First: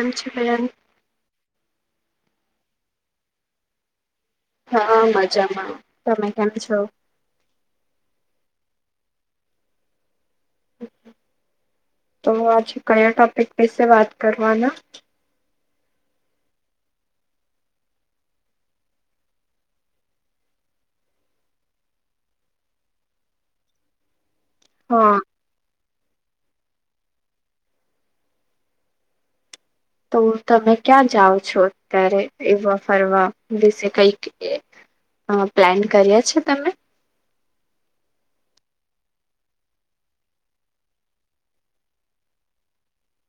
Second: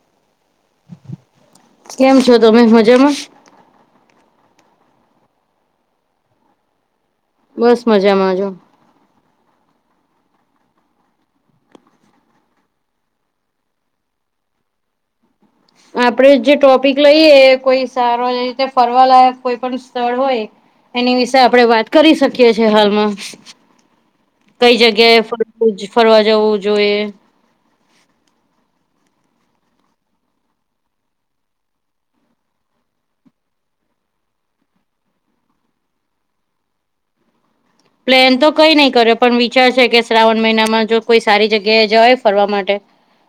એમ છો બહેન. કેમ છો તમે મજામાં? હા મજામાં તમે કેમ છો. બસ મજામાં જો તો આજે કયા ટોપિક વિશે વાત કરવાના? આપડે જે ટોપિક લઈએ કોઈ સારો એ રીતે ફરવાલાયક કોઈ પણ સ્થળ હોય. એની વિશે આપણે વાત કરી શકીએ છીએ હાલમાં. કઈ હા જગ્યાએ ફર ફરવા જવું જોઈએ. તો તમે ક્યાં જાઓ છો અત્યારે એવા ફરવા વિશે કઈક એ અ પ્લાન કર્યા છે તમે? પ્લેન તો કઈ નહી કર્યો પણ વિચાર છે કે શ્રાવણ મહિનામાં જો કોઈ સારી જગ્યાએ જવાય ફરવા માટે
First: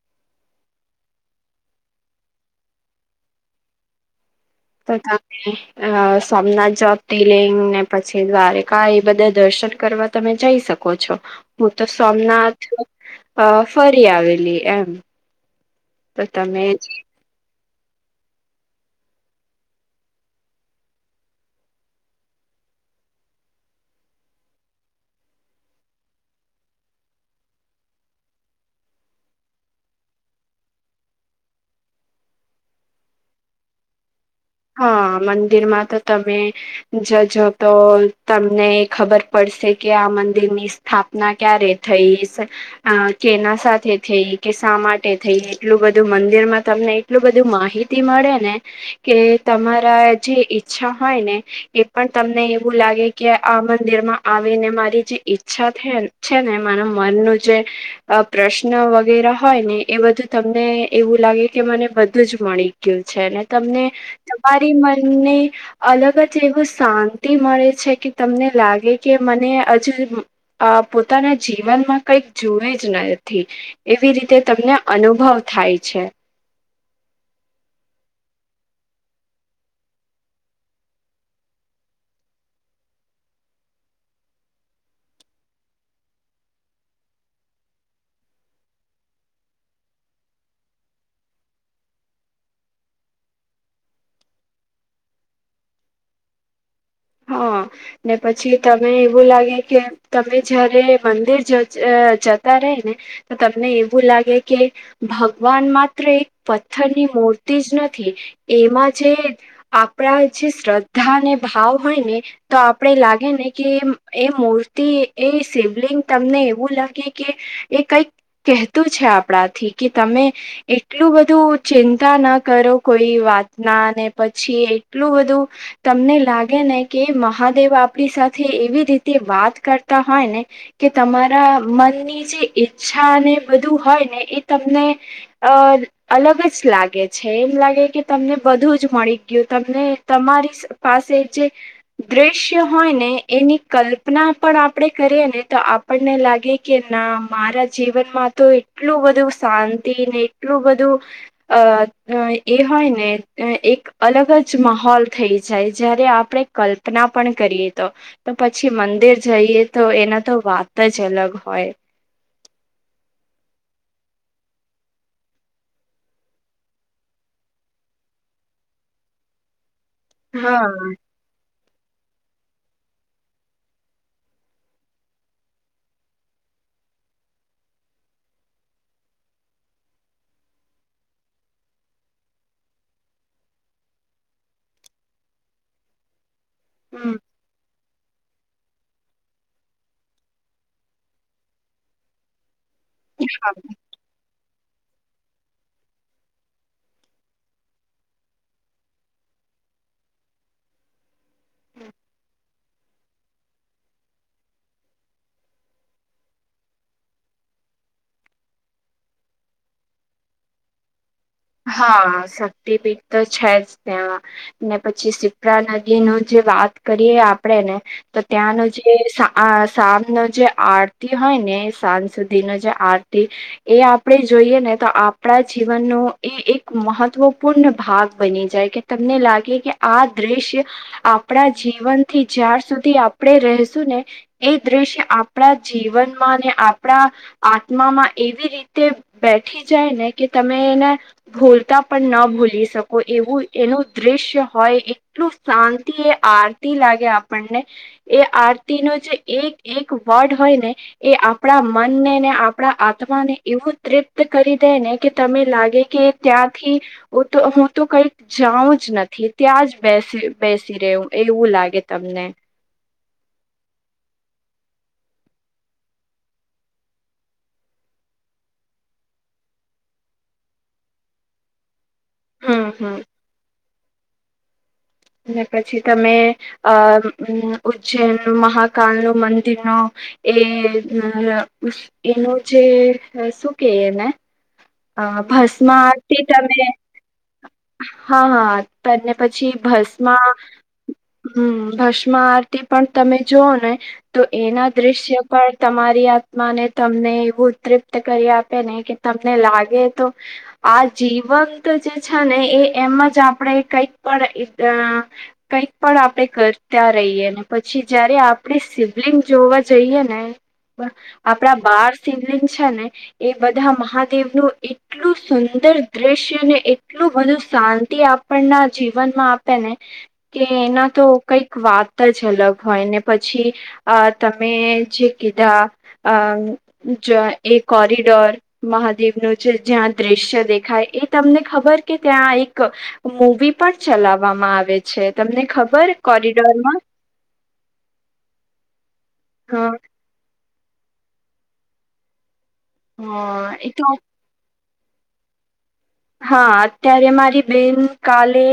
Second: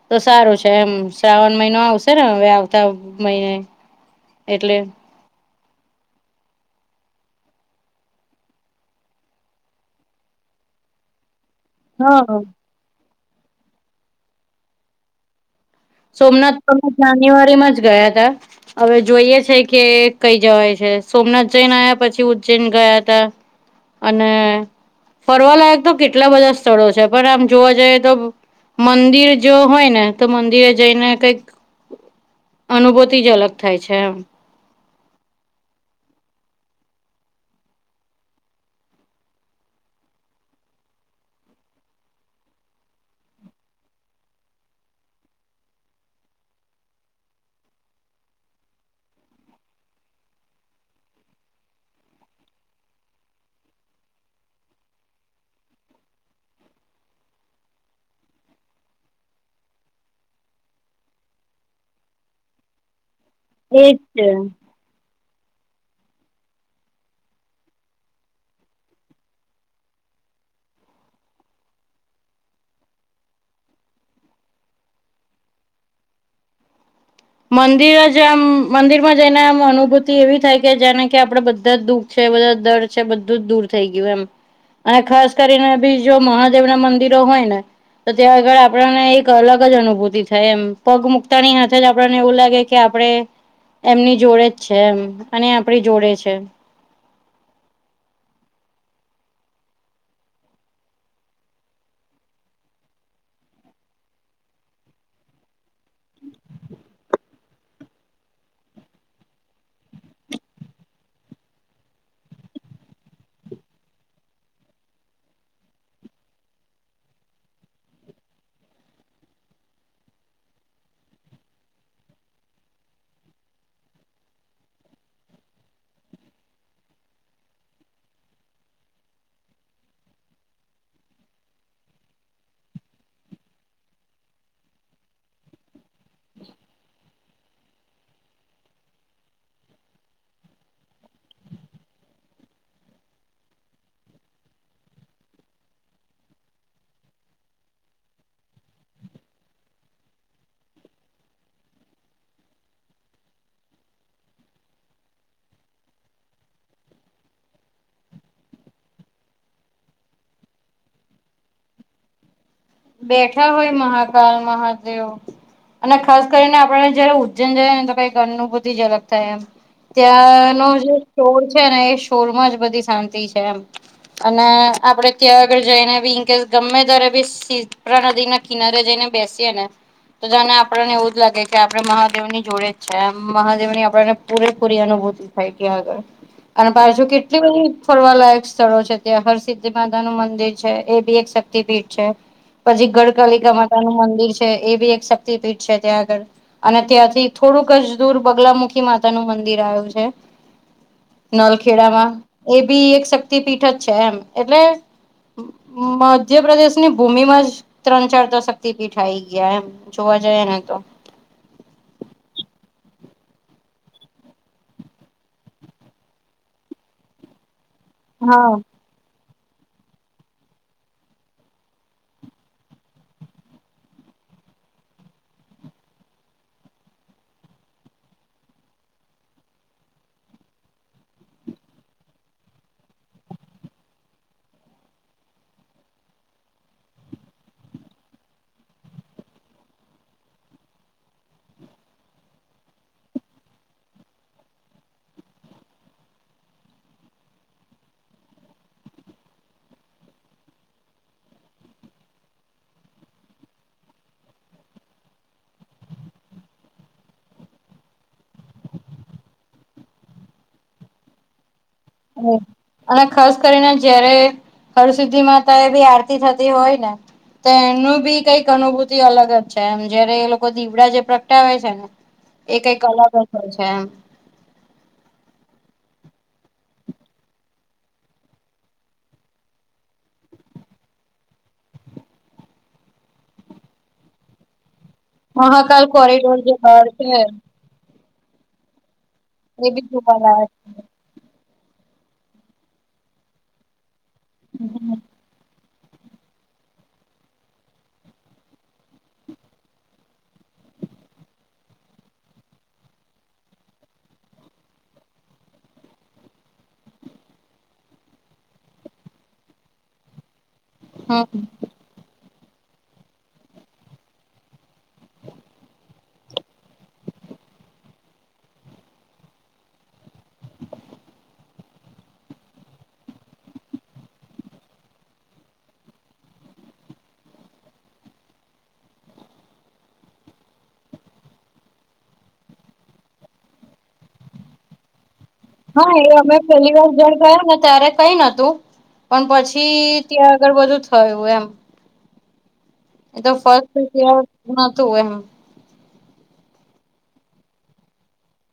તો સારું છે એમ શ્રાવણ મહિનો આવશે ને હવે આવતા મહિને એટલે [unintelligible] અ સોમનાથ જ્યોતિર્લિંગ ને પછી દ્વારકા એ બધા દર્શન કરવા તમે જઈ શકો. કો છો. હું તો હા સોમનાથ આ ફરી આવેલી એમ. તો સોમનાથ તો તમે મે જાન્યુઆરીમાં જ ગયા હતા. હવે જોઈએ છે કે કઈ જવાય છે સોમનાથ જઈને આવ્યા પછી ઉજ્જૈન ગયા હતા. અને ફરવાલાયક તો કેટલા બધા સ્થળો છે. પણ આમ જોવા જઈએ તો મંદિર જો હોય ને તો મંદિર જઈને કઈક અનુભૂતિ જ અલગ થાય છે એમ. હા મંદિરમાં તો તમે જજો તો તમને ખબર પડશે કે આ મંદિરની સ્થાપના ક્યારે થઈશ. અ કેના સાથે થઈ કે શા માટે થઈ એટલું બધું મંદિરમાં તમને એટલું બધું માહિતી મળે ને કે તમારા જે ઈચ્છા હોય ને એ પણ તમને એવું લાગે કે આ મંદિરમાં આવી ને મારી જે ઈચ્છા થેન છે ને મારુ મનનું જે પ્રશ્ન વગેરે હોય ને એ બધું તમને એવું લાગે કે મને બધું જ મળી ગયું છે અને તમને એજ છે. [unintelligible] અલગ જ એવું શાંતિ મળે છે કે તમને લાગે કે મને હજુ આ પોતાના જીવનમાં કઈક જોયે જ નથી. એવી રીતે તમને અનુભવ થાય છે. મંદિર જ આમ મંદિરમાં જઈને આમ અનુભૂતિ એવી થાય કે જેને કે આપડે બધા દુઃખ છે બધા દર છે બધું જ દૂર થઈ ગયું એમ. અને ખાસ કરીને બી જો મહાદેવ ના મંદિરો હોય ને તો ત્યાં આગળ આપણને એક અલગ જ અનુભૂતિ થાય એમ પગ મુકતાની હાથે જ આપણને એવું લાગે કે આપડે એમની જોડે જ છે એમ અને આપડી જોડે છે. હા, ને પછી તને એવું લાગે કે તમે જયારે મંદિર જ જતા રહે ને તો તમને એવું લાગે કે ભગવાન માત્ર એક પથ્થરની મૂર્તિ જ નથી એમાં જે આપડા જે શ્રદ્ધા અને ભાવ હોય ને તો આપડે લાગે ને કે એ મૂર્તિ એ શિવલિંગ તમને એવું લાગે કે એ કઈક કહેતું છે આપણાથી કે તમે એટલું બધું ચિંતા ના કરો કોઈ વાતના ને પછી એટલું બધું તમને લાગે ને કે મહાદેવ આપડી સાથે એવી રીતે વાત કરતા હોય ને કે તમારા મનની જે ઈચ્છા અને બધું હોય ને એ તમને અહ અલગ જ લાગે છે એમ લાગે કે તમને બધું જ મળી ગયું તમને તમારી પાસે જે દ્રશ્ય હોય ને એની કલ્પના પણ આપડે કરીએ ને તો આપણને લાગે કે ના મારા જીવનમાં તો એટલું બધું શાંતિ ને એટલું બધું અહ અહ એ હોય ને અહ એક અલગ જ માહોલ થઈ જાય જય્યારે આપડે કલ્પના પણ કરીએ તો. તો પછી મંદિર જઈએ તો એના તો વાત જ અલગ હોય. બેઠા હોય મહાકલ મહાદેવ અને ખાસ કરીને આપડે જયારે ઉજ્જૈન જાય ને તો કઈક અનુભૂતિ જ અલગ થાય એમ. ત્યાંનો હા જે શોર છે ને એ શોર માં જ બધી શાંતિ છે એમ. અને આપડે ત્યાં આગળ જઈને બી ઇનકેસ ગમે ત્યારે બી સી પરા નદી ના કિનારે જઈને બેસીએ ને તો તને આપણને એવું જ લાગે કે આપડણે મહાદેવ ની જોડે જ છેમ મહાદેવ ની આપણને પૂરેપૂરી અનુભૂતિ થાય તે આગળ અને પાછુ હમ કેટલી બધી ફરવા લાયક સ્થળો છે ત્યાં હરસિદ્ધિ માતા નું મંદિર છે એ બી એક શક્તિપીઠ છે. પછી ગડકાલિકા માતા નું મંદિર છે એ બી એક શક્તિપીઠ છે ત્યાં આગળ. અને ત્યાંથી થોડુંક જ દૂર બગલામુખી માતાનું મંદિર આયું છે નલખેડામાં એ બી એક શક્તિ પીઠ જ છે એમ એટલે મધ્યપ્રદેશની ભૂમિમાં જ ત્રણ ચાર તો શક્તિપીઠ આ આવી ગયા એમ જોવા જાએ ને તો. હા, શક્તિપીઠ તો છે જ ત્યાં ને પછી સિપ્રા નદી નું જે વાત કરીએ આપડે ને તો હા ત્યાંનું જે તે સા આ સાંજ નું એ જે આરતી હોય ને સાંજ સુધી નો જે આરતી એ આપડે જોઈએ ને તો આપડા જીવનનું એ એક મહત્વપૂર્ણ ભાગ બની જાય કે તમને લાગે કે આ દ્રશ્ય આપડા જીવનથી જ્યાાર સુધી આપણે રેહશું ને એ દ્રશ્ય આપડા જીવનમાં ને આપડા આત્મામાં એવી રીતે બેઠી જાય ને કે તમે એને ભોલતા પણ ન ભૂલી શકો એવું એનું દ્રશ્ય હોય એટલું શાંતિ એ આરતી લાગે આપણને એ આરતી નો જે એક એક વર્ડ હોય ને એ આપણા મનને ને આપણા આત્માને એવું તૃપ્ત કરી દે ને કે તમે લાગે કે ત્યાંથી તો હું તો કઈક જાઉં જ નથી ત્યાં જ બેસી બેસી રેહ એવું લાગે. તમને એમ. અને ખાસ કરીને જયારે હળસિદ્ધિ માતા એ બી આરતી થતી હોય ને તો એનું બી કંઈક અનુભૂતિ અલગ જ છે એમ જયારે એ લોકો દીવડા જે પ્રગટાવે છે ને એ હમ કઈ હમ કંઈક અલગ જ છે એમ. પછી તમે અ ઉજ્જૈન મહાકાલ નુ મંદિરનો. એ એનું જે શું કે એને? અ ભસ્મા મહાકાલ આરતી કોરિડોર જે તમે બહાર છે હા હા. પદ ને પછી એ બી ભસ્મ મ. જોવાલાયક છે. હમ્મ ભસ્મ આરતી પણ તમે જોઓ ને તો એના દ્રશ્ય પણ. તમારી આત્માને તમને એવું તૃપ્ત કરી આપે ને કે તમને લાગે તો આ જીવંત જે છે ને એ એમાં જ આપણે કઈક પણ કંઈક પણ આપણે કરતા રહીએ ને પછી જયારે આપણે શિવલિંગ જોવા જઈએ ને હમ આપણા બાર શિવલિંગ છે ને એ બધા મહાદેવનું એક એટલું સુંદર દ્રશ્ય ને એટલું બધું શાંતિ આપણના જીવનમાં આપે ને કે એના તો કઈક વાત જ અલગ હોય ને પછી અ તમે જે કીધા. અ જો એ કોરિડોર મહ દેવનું જે જ્યાં દ્રશ્ય દેખાય એ તમને ખબર કે ત્યાં એક. મૂવી પણ ચલાવવામાં આવે છે તમને હા ખબર એ અમે પેલી કોરિડોરમાં વાર જ્યાર ગયા ને ત્યારે કઈ ન હતું પણ હ પછી. ત્યાં આગળ બધું થયું એમ. એ તો હ ફર્સ્ટ તો કેર ના તોય નહતુ એમ. હા અત્યારે મારી બેન કાલે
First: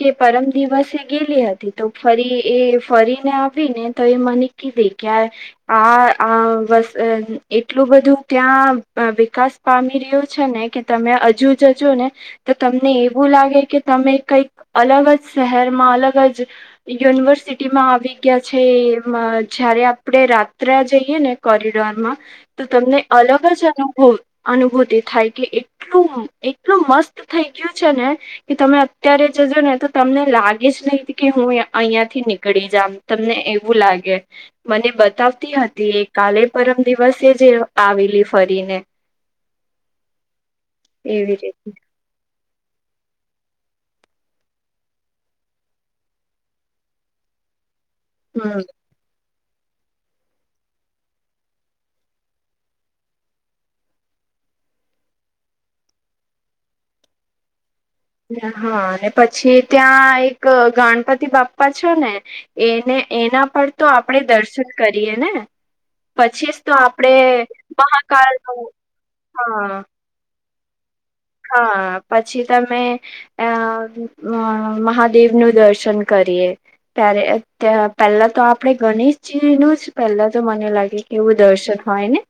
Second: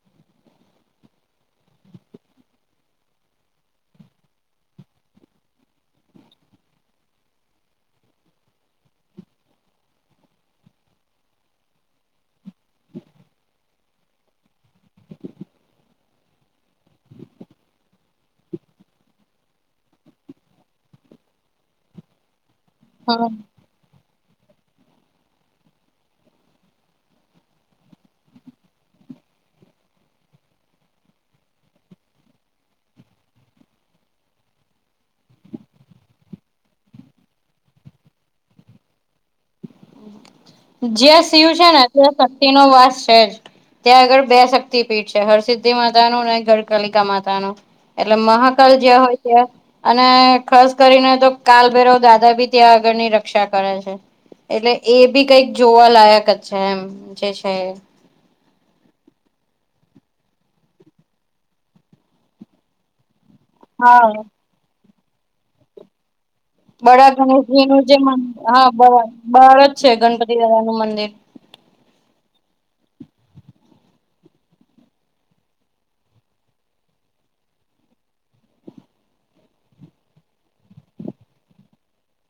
કે પરમ દિવસે એ ગેલી હતી તો ફરી એ ફરીને આવીને તો એ મને કીદી દેખ્યા. આ વ એટલું બધું ત્યાં વિકાસ પામી રહ્યું છે ને કે તમે હજુ જજો ને તો તમને એવું લાગે કે તમે કંઈક અલગ જ શહેરમાં અલગ જ યુનિવર્સિટી માં આવી ગયા છે એ જયારે આપણે રાત્રે જઈએ ને કોરિડોરમાં તો તમને હમ અલગ જ અનુભવ અનુભૂતિ થાય કે એટલું. એટલું મસ્ત થઈ ગયું છે ને! કે તમે અત્યારે જજો ને તો તમને લાગે જ નહ કે હું અહિયાં થી નીકળી જામ. તમને એવું લાગે. મને બતાવતી હતી એ કાલે પરમ દિવસે જે આવેલી ફરીને. જે એવી શિવ રીતે છે ને તે ભક્તિ નો વાસ છે જ. ત્યાં આગળ બે શક્તિપીઠ છે હરસિદ્ધિ માતા નું ને ગઢકલિકા માતા નું. એટલે હમ મહાકાલ જ્યા હોય. અને ખાસ કરીને તો કાલભેૈરાવ દાદા ભી ત્યાં આગળની રક્ષા કરે છે. એટલે એ બી કંઈક જોવાલાયક જ છે એમ જે છે એ. હા અને પછી ત્યાં એક ગણપતિ બાપ્પા છે ને. એને એના પર તો હા આપણે દર્શન કરીએ ને પછી તો આપડે બડા ગણેશજી નું જે મહાકાલ નું હા બ બાર જ હા છે ગણપતિ દદા નું મંદિર. હા પછી તમે. અ મહાદેવ નું દર્શન કરીએ. ત્યારે પહેલા તો આપણેે ગણેશજી નુ જ પહેલા તો મને લાગે એવું દર્શન હોય ને?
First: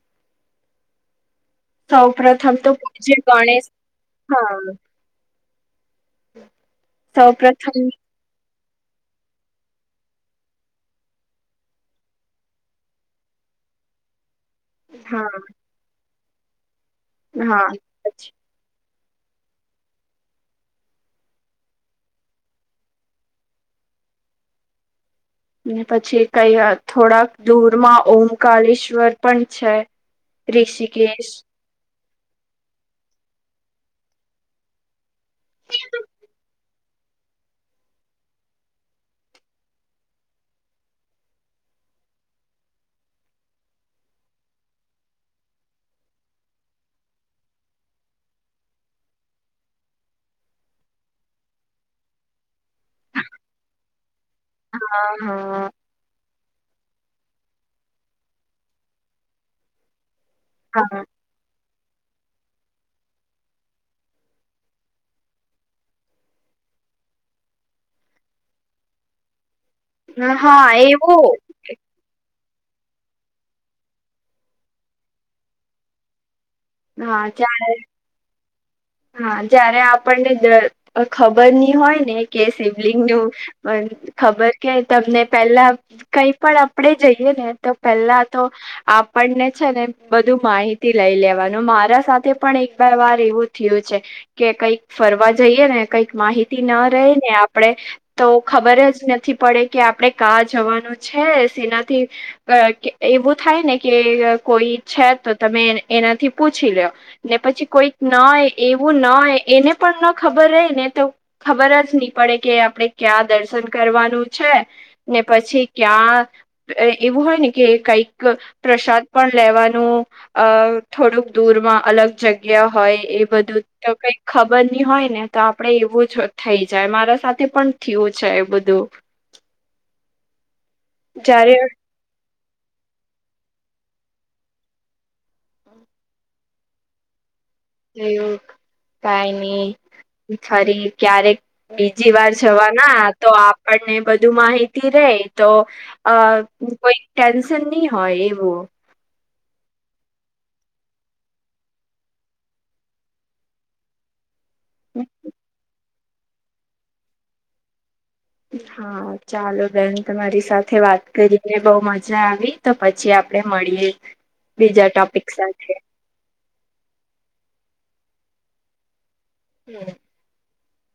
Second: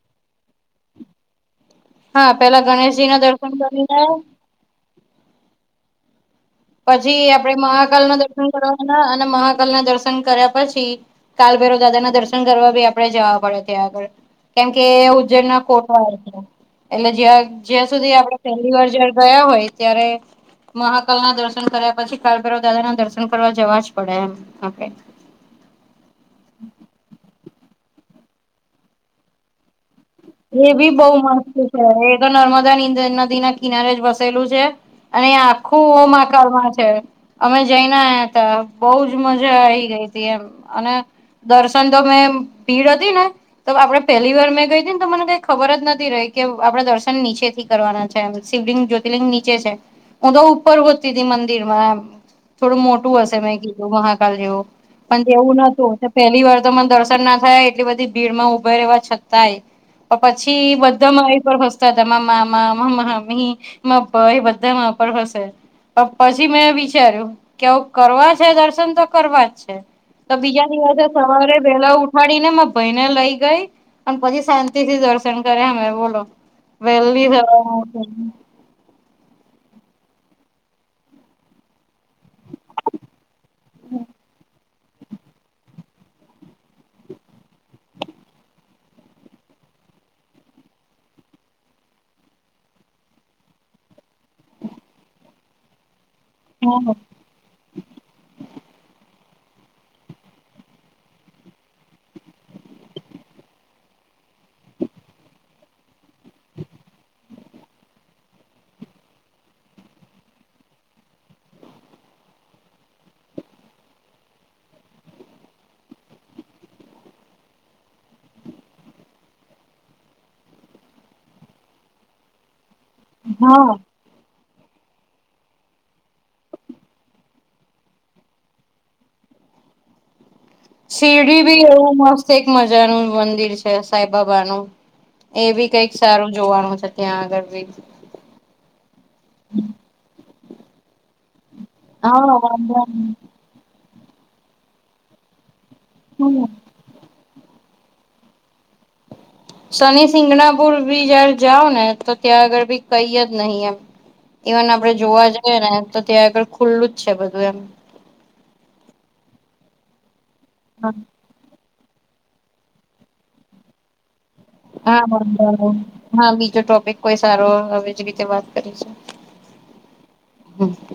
સૌ હા પ્રથમ પેલા તો ગણેશજી પૂજ્ય ના દર્શન ગણેશ કરી ને હા. પછી સૌ આપડે પ્રથમ મહાકાલ ના દર્શન કરવાના અને મહાકાલ ના દર્શન કર્યા પછી. કાલભૈરવ દાદા ના દર્શન કરવા બી આપડે જવા પડે ત્યા આગળ. કેમ કે એ હા ઉજ્જૈન ના કોટો આવે છે એટલે હા જે સુધી આપડે પછી પહેલી વાર જયાર ગયા હોય ત્યારે મહાકાલ ના દર્શન કર્યા પછી કાલભૈરવ દાદા ના દર્શન કરવા જવા જ પડે એમ આપડે. ને પછી કઈ થોડાક દૂરમાં ઓમકલેશ્વર પણ છે. એ બી બહુ ઋષિકેશ મસ્ત છે એ તો નર્મદા નદી ના કિનારે જ વસેલું છે. અને આખું ઓમઆકારમાં છે. અમે જઈ ના આયા હતા બોજ મજા આઈ ગઈ હતી એમ અને દર્શન તો મેં ભીડ હતી ને તો આપડે પહેલી વાર મેં ગઈ હતી ને તો મને કઈ ખબર જ નથી રહી કે આપડે દર્શન નીચે થી કરવાના છે શિવલિંગ જ્યોતિર્લિંગ નીચે છે. ઉ તો ઉપર ગોતીતી મંદિરમાં એમ થોડું મોટું હસે મે કીધૂ મહાકાાલ જેવુ. હા પણ જેવું હા નતું પહેલી વાર તો મને દર્શન ના થયા એટલી બધી ભીડ માં ઊભા રહેવા છતાંય. પછી બધા મારી પર હસ તાતા મામા માં મામી મા ભાઈ બધા એ મારા પર હશે. પછી મેં વિચાર્યું કે અવ કરવા છે દર્શન તો કરવા જ છે. તો હા બીજા હા દિવસે સવારે એવું વેલા ઉઠાડીને મા ભાઈને લઈ ગઈ અને પછી શા તીથી દર્શન કર્યા મે બોલો. હા વહેલી સવારે જાણે હા જયારે આપણને ખબર ની હોય ને કે શિવલિંગ નું પણ ખબર કે તમને પેલા કઈ પણ આપણેે જઈએ ને તો પેલા તો આપણને છે ને બધું માહિતી લઈ લેવા. મારા સાથે પણ એક બે વાર એવું થયું છે. કે કઈક ફરવા જઈએ ને કંઈક માહિતી ન રહે ને આપણેે તો ખબર જ નથી પડે કે આપણેે કા જવાનું છે સેનાથી એવું થાય ને કે કોઈ છે તો તમે એનાથી પૂછ લ્યો ને પછી કોઈક ન એવું ન એને પણ ન ખબર રહે ને તો ખબર જ નહી પડે કે આપડે ક્યાં દર્શન કરવાનું છે. ને પછી ક્યાં એવું હોય ને કે કઈક પ્રસાદ પણ લેવાનું અ થોડુંક દૂરમાં અલગ જગ્યા હોય એ બધું હા તો કઈક ખબર ની હોય ને તો આપડે એવું જ થઈ જાય મારા સાથે પણ થયું છે બધું. સીડી જયારે ભી એવુ મસ્ત એક મજાનું મંદિર છે સાઈબબાનું. એ બી કઈક સારું જોવાનું છે ત્યાં આગળી. કાય ની ફરી ક્યારેક બીજી હા વાર વાંધો જવાના નહી તો આપણને બધું માહિતી રે તો અ હમ કોઈ ટેન્શન નહી હોય એવું. શનિ સિંગણાપુર બી જયાર જાઓ ને તો ત્યાં આગળ બી કઈ જ નહી એમ. ઇવન આપડે જોવા જઈએ ને તો ત્યાં આગળ ખુલ્લું જ છે બધું એમ. હા ચાલો બેન તમારી સાથે હા વાત કરી ને બહ મજા આવી તો પછી આપે મળીએ બીજા હા ટોપિક વાંધો સાથે. નહી હા બીજો ટોપિક કોઈ સારો આવી જ રીતે વાત કરીશું. હમ્મ. હમ્મ.